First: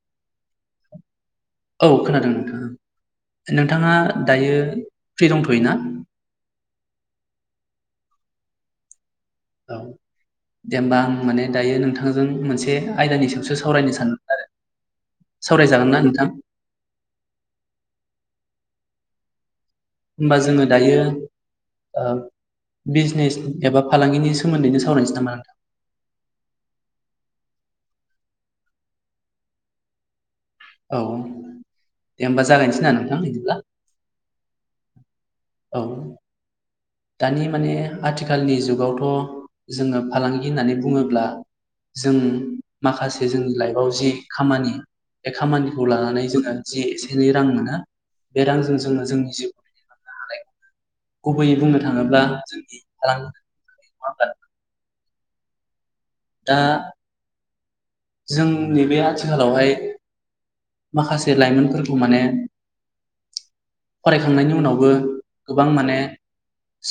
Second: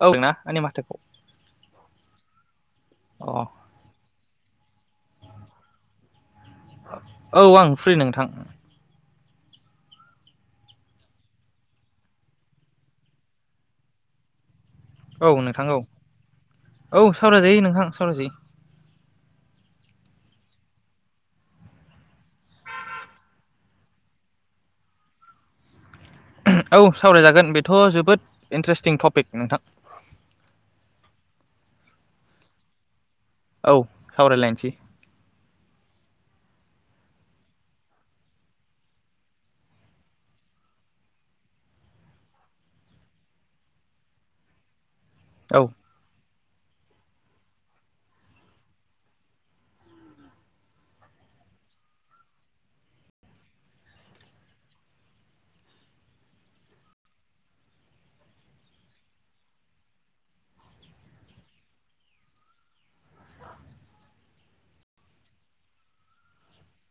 औ दों ना आंनि माथोखौ औ खोनादों नोंथां अ नोंथाङा दायो फ्रि दंथ'योना? अ औ आं फ्रि नोंथां। औ दे होमबा आं माने दायो नोंथांजों मोनसे आयदानि सायावसो सावरायनो सानदोंमोन आरो औ नोंथां औ सावरायजागोन ना नोंथां औ सावराय जायो नोंथां सावराय जायो होमबा जोङो दायो ओ बिजनेस एबा फालांगिनि सोमोन्दैनो सावरायनोसै नामा नोंथां? औ सावरायजागोन बेथ' जोबोद इन्ट्रेस्टिं टपिक नोंथां। औ दे होमबा जागायनोसै ना नों औ सावरायलायनिसै। औ दानि माने आथिखालनि जुगावथ' जोङो फालांगि होननानै बुङोब्ला जों माखासे जोंनि लाइफआव जि खामानि बे औ खामानिखौ लानानै जोङो जि एसे एनै रां मोनो बे रांजों जोङो जोंनि जिउखुंनो हानाय गुबैयै बुंनो था थाङोब्ला जोंनि लाङो नङा होमब्ला नोंथां? दा जोंनि बे आथिखालावहाय माखासे लाइमोनफोरखौ माने फरायखांनायनि उनावबो गोबां माने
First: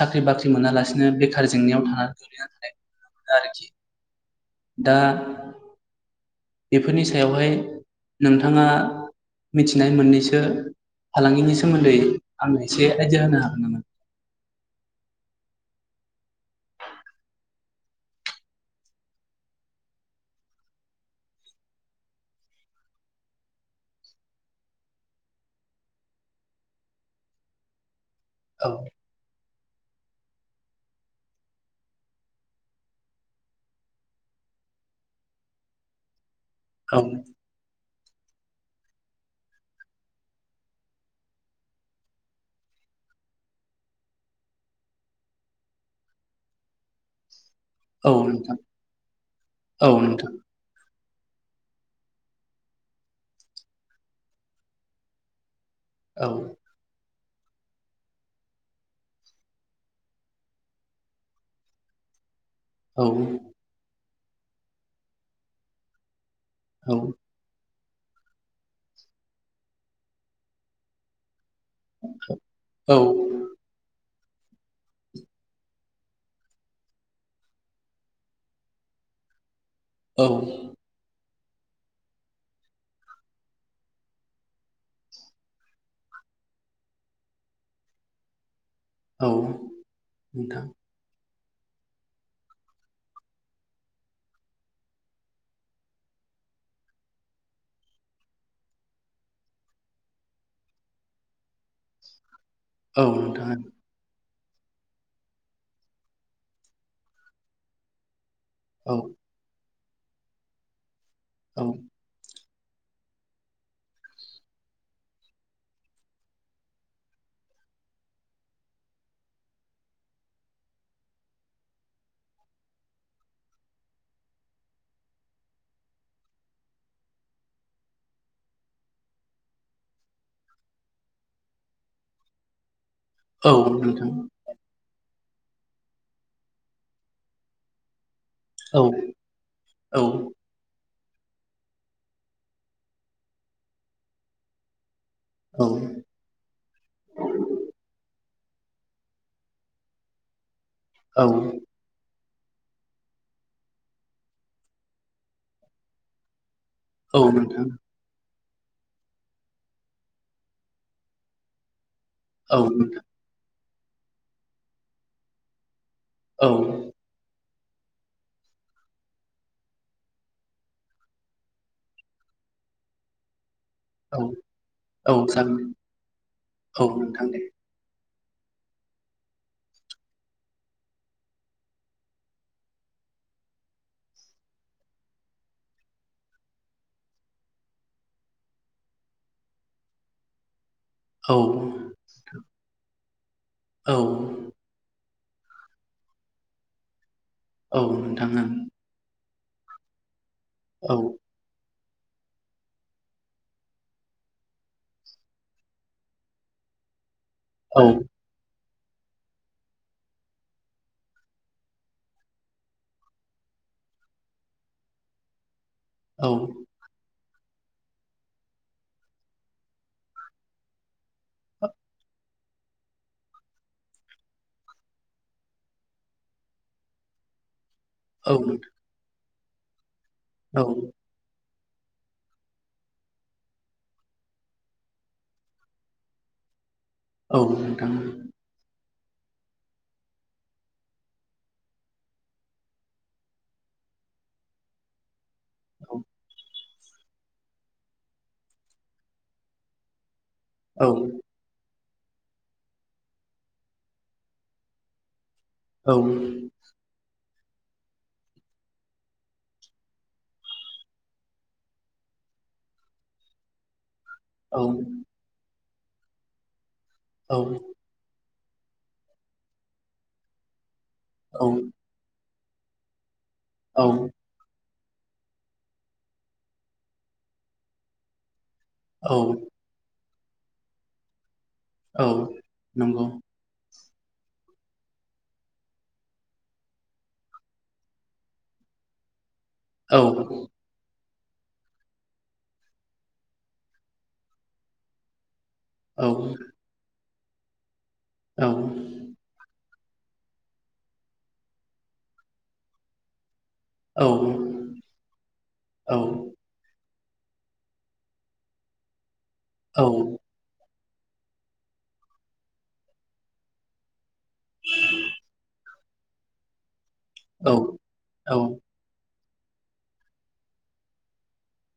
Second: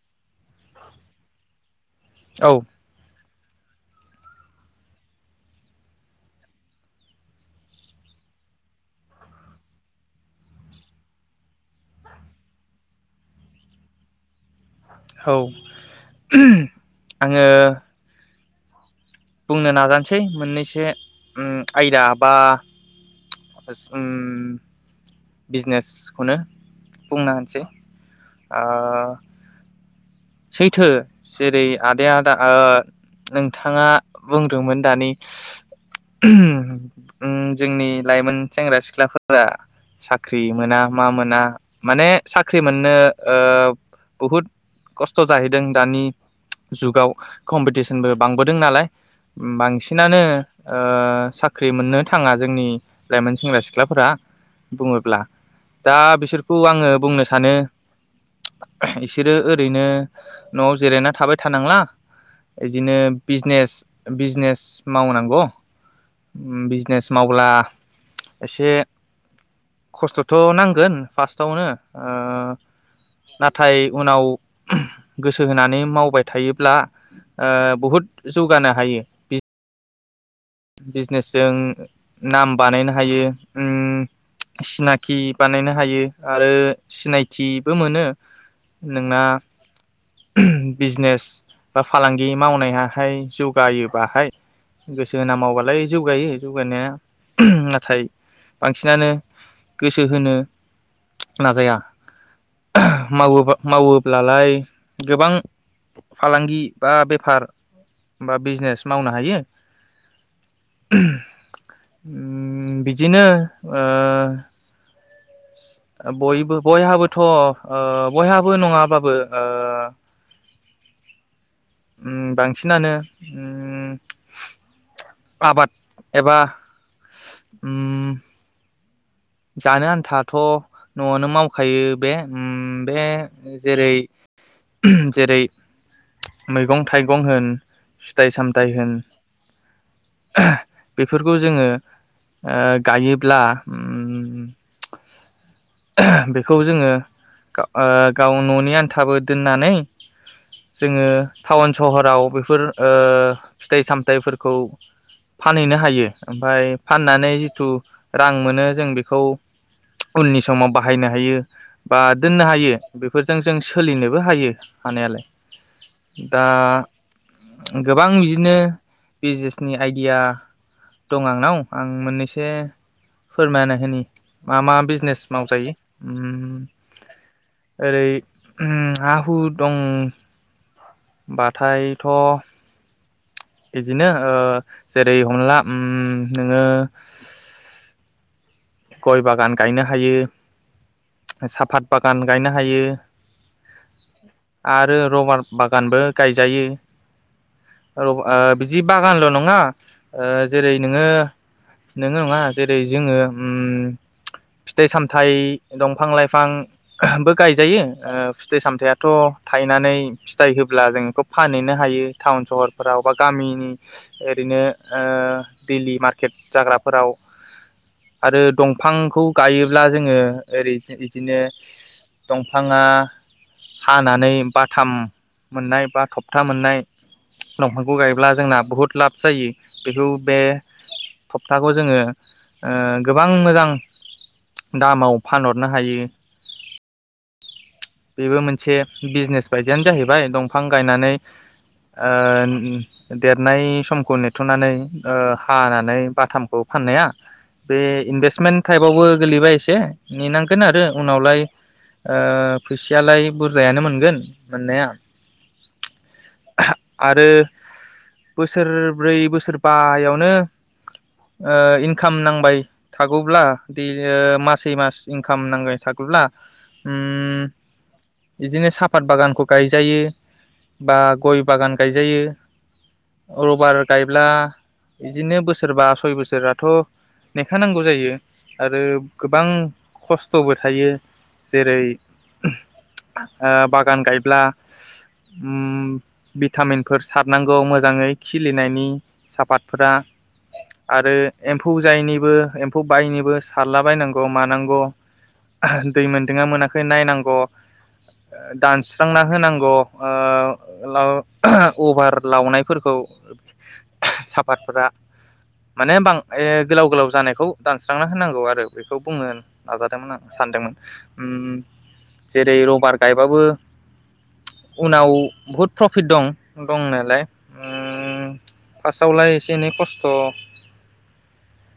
साख्रि बाख्रि मोनालासिनो बेखार जेंनायाव थानानै दिनो औ ओमफाय आरोखि दा बेफोरनि सायावहाय नोंथाङा मिथिनाय मोननैसो फालांगिनि सोमोन्दै आंनो एसे आयडिया होनो हागोन नामा? औ [unintelligible] आङो बुंनो नाजानोसै मोननैसो ओम आयदा बा ओम बिजनेसखौनो बुंनो होनासै। आ औ सैथो जेरै आदाया आदा ओ नोंथाङा बुंदोंमोन दानि [unintelligible] औ ओम जोंनि लाइमोन सेंग्रा सिख्लाफोरा साख्रि मोना मा मोना माने साख्रि मोननो ओ बहुद खस्थ' जाहैदों दानि जुगाव। औ कम्पिटिसनबो नोंथां बांबोदों नालाय। औ बांसिनानो नोंथां ओ ओ साख्रि मोननो थाङा जोंनि लाइमोन सेंग्रा सिख्लाफोरा बुङोब्ला। दा औ बिसोरखौ आङो बुंनो सा सानो ओ इसोरो ओरैनो न'आव जिरायना थाबाय थानांला इदिनो औ बिजनेस बिजनेस मावनांगौ। औ बिजनेस मावब्ला एसे खस्थ'थ' नांगोन फार्स्ट फावनो ओ नाथाय उनाव गोसो होनानै मावबाय थायोब्ला ओ बहुद जौ गानो हायो बिज औ बिजनेस जों नाम बानायनो हायो ओम सिनाखि बानायनो हायो आरो सिनायथिबो मोनो। नोंना नोंथां बिजनेस बा फालांगि मावनायाहाय जौगायोबाहाय गोसो होना मावबालाय जौगायो जौगानाया नाथाय बांसिनानो गोसो होनो नाजाया। औ नोंथाङा मावो-मावोब्लालाय गोबां फालांगि बा बेफार बा बिजनेस औ मावनो हायो। औ। ओम बिदिनो ओ बयबो बयहाबोथ' ओ बयहाबो नङाबाबो ओ ओम बांसिनानो ओम आबाद एबा ओम जानो आन्थाथ' न'आवनो मावखायो बे। ओम बे औ जेरै नोंथां जेरै मैगं थाइगं होन फिथाइ सामथाय औ होन। औ बेफोरखौ जोङो ओ गायोब्ला उम उम औ बेखौ जोङो ओ ओ गाव न'नि आन्थाबो दोननानै जोङो औ थाउन सहराव बो फोर ओ फिथाइ- सामथाइफोरखौ फानहैनो हायो ओमफाय औ फाननानै नोंथां जिथु रां मोनो जों बि खौ उननि समाव बाहायनो हायो बा दोननो औ हायो नोंथां बेफोरजों जों स सोलिनोबो हायो हानायालाय दा औ गोबां बिदिनो बिजनेसनि आइडिया दं आंनाव आं मोननैसे फोरमायना औ मा मा औ बिजनेस जागोन मावजायो ओम औ नोंथां दे ओरै उम हा हु दंबाथायथ' इदिनो ओ जेरै हंला उम नोङो गय बागान गायनो हायो औ साफात बागान गायनो हायो औ आरो रबार बागानबो गायजायो औ रबा नोंथां ओ बिदि बागानल' नं ङा ओ जेरै नोङो नोङो अङा जेरै जोङो उम फिथाइ- सामथाइ दंफां -लाइफां बो गायजायो ओ फिथाइ -साम फिथायाथ' थायनानै फिथाइ होब्ला जों इखौ फानहैनो हायो थाउन सहरफोराव बा गामिनि ओरैनो ओ दैलि ओं औ मार्केट जाग्राफोराव आरो दंफांखौ गायोब्ला जोङो ओरै बिदिनो दंफाङा हानानै बाथाम मोननाय बा थबथा मोननाय दंफांखौ गायोब्ला औ जोंना नोंथां बहुत लाब जायो बेखौ बे औ [unintelligible] थाखौ जोङो ओ गोबां मोजां दामाव फानहरनो हायो। औ नोंथां बेबो मोनसे बिजनेस बायदियानो जाहैबाय दंफां गायनानै ओ देरनाय समखौ नेथ'नानै ओ हानानै बाथाम खौ फाननाया बे इनभेस्टमेन्ट टाइपआवबो गोगलैबाय एसे ने नांगोन आरो औ उनावलाय ओ फैसायलाय बुरजायानो मोनगोन मोननाया औ आरो बोसोरब्रै बोसोरबायावनो ओ इनकाम नां बाय थागौब्ला बि औ योमासौ मास इनकाम नाङै थागौब्ला उम औ बिदिनो साफात बागानखौ गायजायो। बा गय बागान गायजायो। रबार औ गायब्ला बिदिनो बोसोरबा सय बोसोराथ' नेखा नांगौ जायो। आरो औ गोबां खस्थ'बो थायो। जेरै औ नंगौ ओ बा गान गायब्ला उम भिटामिनफोर सारनांगौ मोजाङै खिलिनायनि। साफातफोरा औ आरो एम्फौ जायनि बो एम्फौ बायनोबो सारला बायनांगौ मानांगौ दै औ मोनदोङा मोनाखै नायनां ग। औ दानस्रांना होनांगौ ओ लाव अभार लावनायफोरखौ साफातफोरा माने बां ए गोलाव गोलाव जानायखौ दानस्रांना होनांगौ आरो बेखौ बुङो। नाजादोंमोन आं सानदोंमोन। उम जेरै रबार गायबाबो उनाव बुहुत प्रफिट दं। दंनायलाय औ उम औ फार्स्टावलाय एसे एनै खस्थ'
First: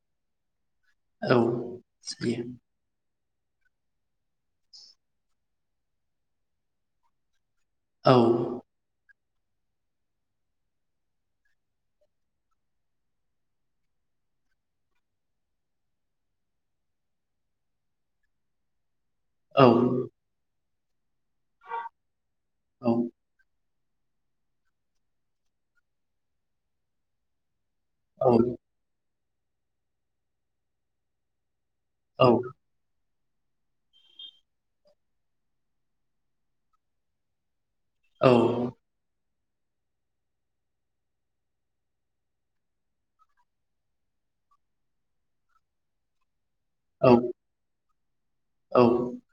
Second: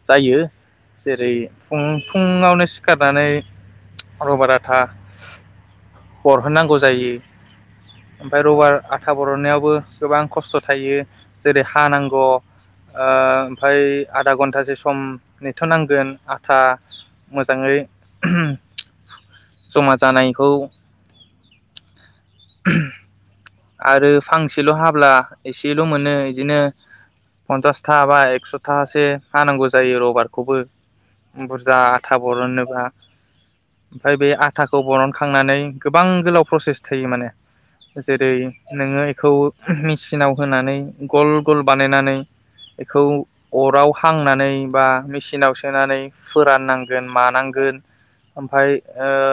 जायो औ जेरै फुं जायो फुङावनो सिखारनानै रबार आथा हरहोनांगौ जायो। औ ओमफाय रबार आथ था बरननायावबो गोबां खस्थ' थायो जेरै हा नांगौ ओ ओमफाय आधा घन्टासो स सम नेथ' नांगोन आथा मोजाङै उमहु औ जमा जानायखौ औ आरो फांसेल' हाब्ला एसेल' मोनो इदिनो फन्सास खाबाय औ एकस'थासे हानांगौ जायो रबारखौबो उमबोरस जा आथा औ बरननोबा ओमफाय बे आथाखौ बरनखांनानै गोबां गोलाव प्रसेस थायो माने। जेरै औ औ नोङो इखौ मेचिनाव होनानै गल गल बानायनानै बेखौ अराव हांनानै बा मेचिनाव सोनानै फोराननांगोन मानांगोन ओमफाय औ ओ ओं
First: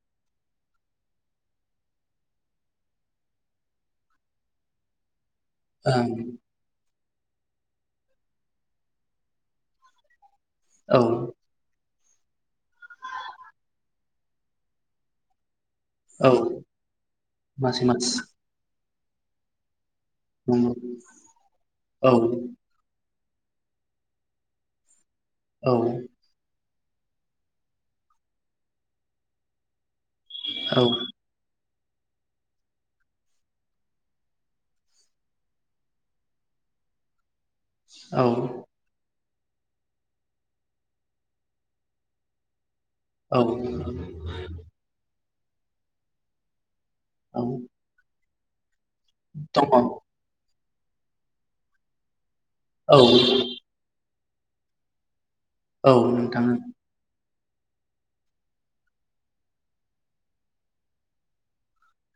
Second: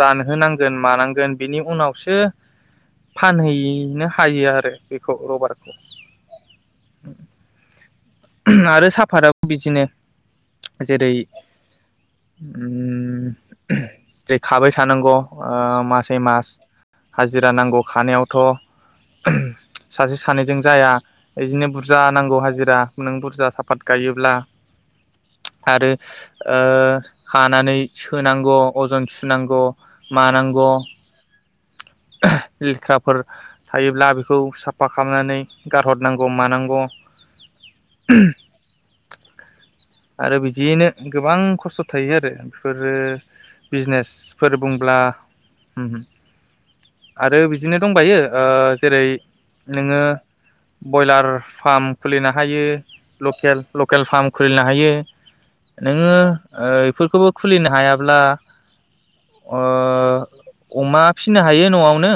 रानहोनांगोन मानांगोन बिनि उनावसो फानहैनो हायो आरो बेखौ रबार्ट ओं आरो साफादाबो बिदिनो औ जेरै उम जे खाबाय थानांगौ ओ मासै औ मास हाजिरा नांगौ मासे मास खानायावथ' [unintelligible] सासे सानैजों नंगौ जाया बिदिनो बुरजा औ नांगौ हाजिरा नों बुरजा साफात गायोब्ला औ आरो ओ खानानै सोनांगौ अजन सुनांगौ मानांगौ औ लेथ्राफोर थायोब्ला बेखौ साफा खालामनानै गारहरनांगौ मानांगौ औ आरो बिदियैनो गोबां खस्थ' थायो आरो। बेफोरो औ दङ बिजनेसफोर बुंब्ला होम हो आरो औ बिदिनो दंबाययो ओ जेरै नोङो ब्रयलार फार्म खुलिना हायो लकेल‌ -लकेल फार्म खुलिनो हायो। औ नोङो नोंथां ओ इफोरखौबो खुलिनो हायाब्ला ओ अमा ओ फिसिनो हायो न'आवनो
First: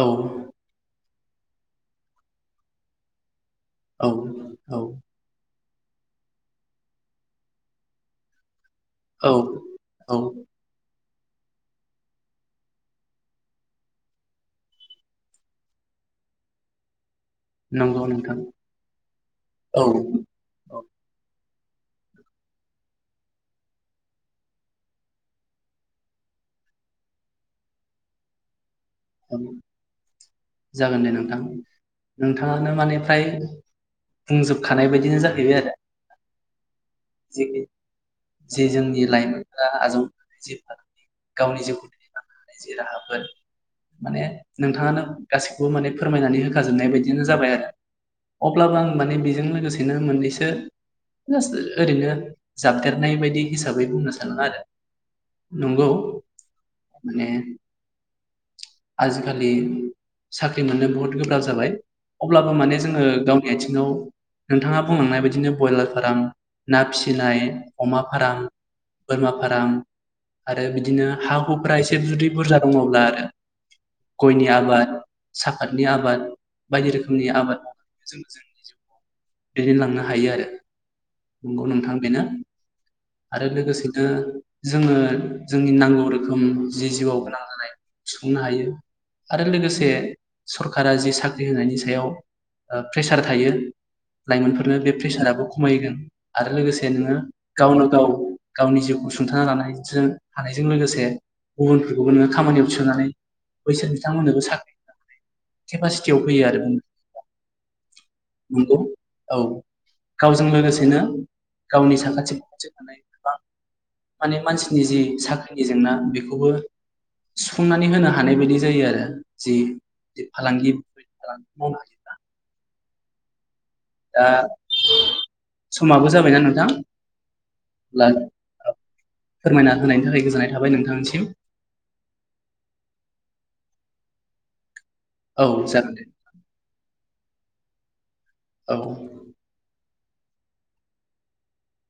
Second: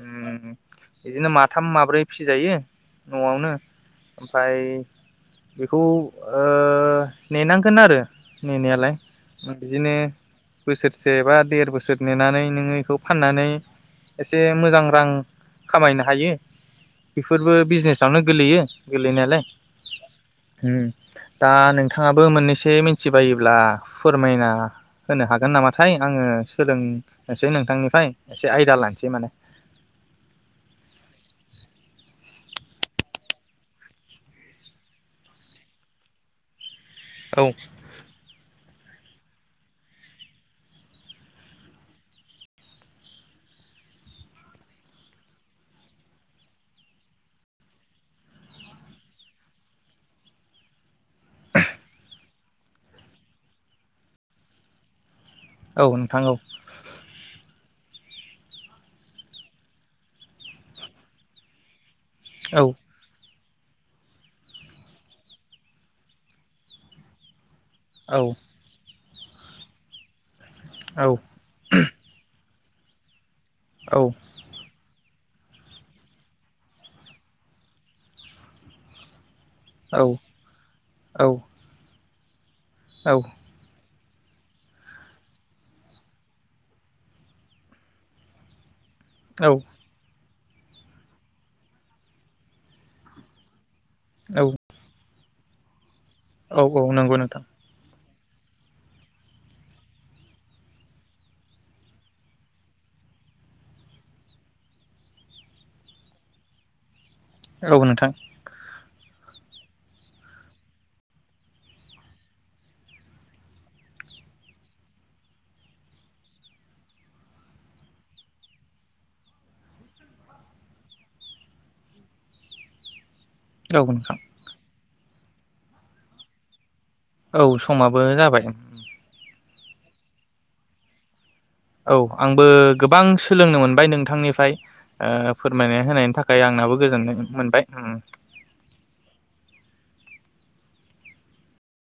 औ उम बिदिनो माथाम माब्रै फिसिजायो न'आवनो औ ओमफाय औ बेखौ ओ नेनांगोन आरो नेनायालाय औ बिदिनो औ बोसोर से बा देर बोसोर नेनानै नोङो इखौ फाननानै एसे मोजां रां खामायनो हायो। बेफोरबो नंगौ बिजनेसावनो नोंथां गोलैयो गोलैनायालाय औ होम। दा नोंथाङाबो मोननैसो मिथिबायोब्ला फोरमायना होनो हागोन नामाथाय आङो सोलोंनोसै नोंथांनि [unintelligible] एसे आइदा लानि जागोन दे नोंथां नोंथां नोंथाङानो माने फ्राय बुंजोबखानाय बायदिनो जाहैबाय आरो। जि औ -जि जोंनिल लाइमोनफोरा आजाव जि फालांगि गावनि जिउखौ [unintelligible] जि राहाफोर माने नोंथाङानो गासैखौबो माने फोरमायनानै होखाजोबनाय बायदिनो जाबाय आरो अब्लाबो आं माने बेजों लोगोसेनो मोननैसो जास्त ओ ओरैनो जाबदेरनाय बायदि हिसाबै बुंनो सानो आरो औ नंगौ नोंथां औ माने आजिखालि साख्रि मोननो बहुत गोब्राब जाबाय। अब्लाबो औ माने जोङो गाव [unintelligible] आथिङाव नोंथाङा बुंलांनाय बादिनो ब्रयलार फार्म ना फिसिनाय अमा औ फ्राम बोरमा फाराम आरो औ बिदिनो हा हुफ्रा एसे जुदि बुरजा दङब्ला आरो औ गयनि आबाद साफातनि आबाद बायदि रोखोमनि आबाद जों जोंनि जिउखौ औ दैदेनलांनो हायो आरो। नंगौ नोंथां बेनो। आरो लोगोसे बिदिनो जोङो जोंनि नांगौ रोखोम जि जिउआव गोनां जानाय सुफुंनो हायो। आरो औ लोगोसे सरकारा जि साख्रि होनायनि सायाव ओ प्रेसार थायो। औ लाइमोनफोरनो बे प्रेसाराबो खमायगोन। आरो औ औ लोगोसे नोङो नंगौ नोंथां गावनो गाव गावनि जिउखौ सुंथा लानायजों हानायजों लोगोसे गुबुनफोरखौबो नोङो खामानियाव थिसननानै बैसोर बिथांमोननोबो साख्रि होनो हानाय केपासिटियाव फैयो आरो। औ नोंथां। नंगौ औ गावजों लोगोसेनो गावनि साखाथि फाखाथि थानाय गोबां माने मानसिनि जि साख्रिनि जेंना बेखौबो सुफुंनानै होनो हानाय बायदि जायो आरो जि फालांगिफोर मावनो हायोब्ला। औ नोंथां। दा समाबो जाबायना नोंथां? औ समाबो अब्ला जाबाय। फोरमायना होनायनि थाखाय गोजोननाय थाबाय नोंथांनिसिम। औ आंबो गोबां सोलोंनो मोनबाय नोंथांनिफ्राय। ओ औ फोरमायनाय जागोन दे होनायनि थाखाय आंनाबो गोजोननाय मोनबाय। उम औ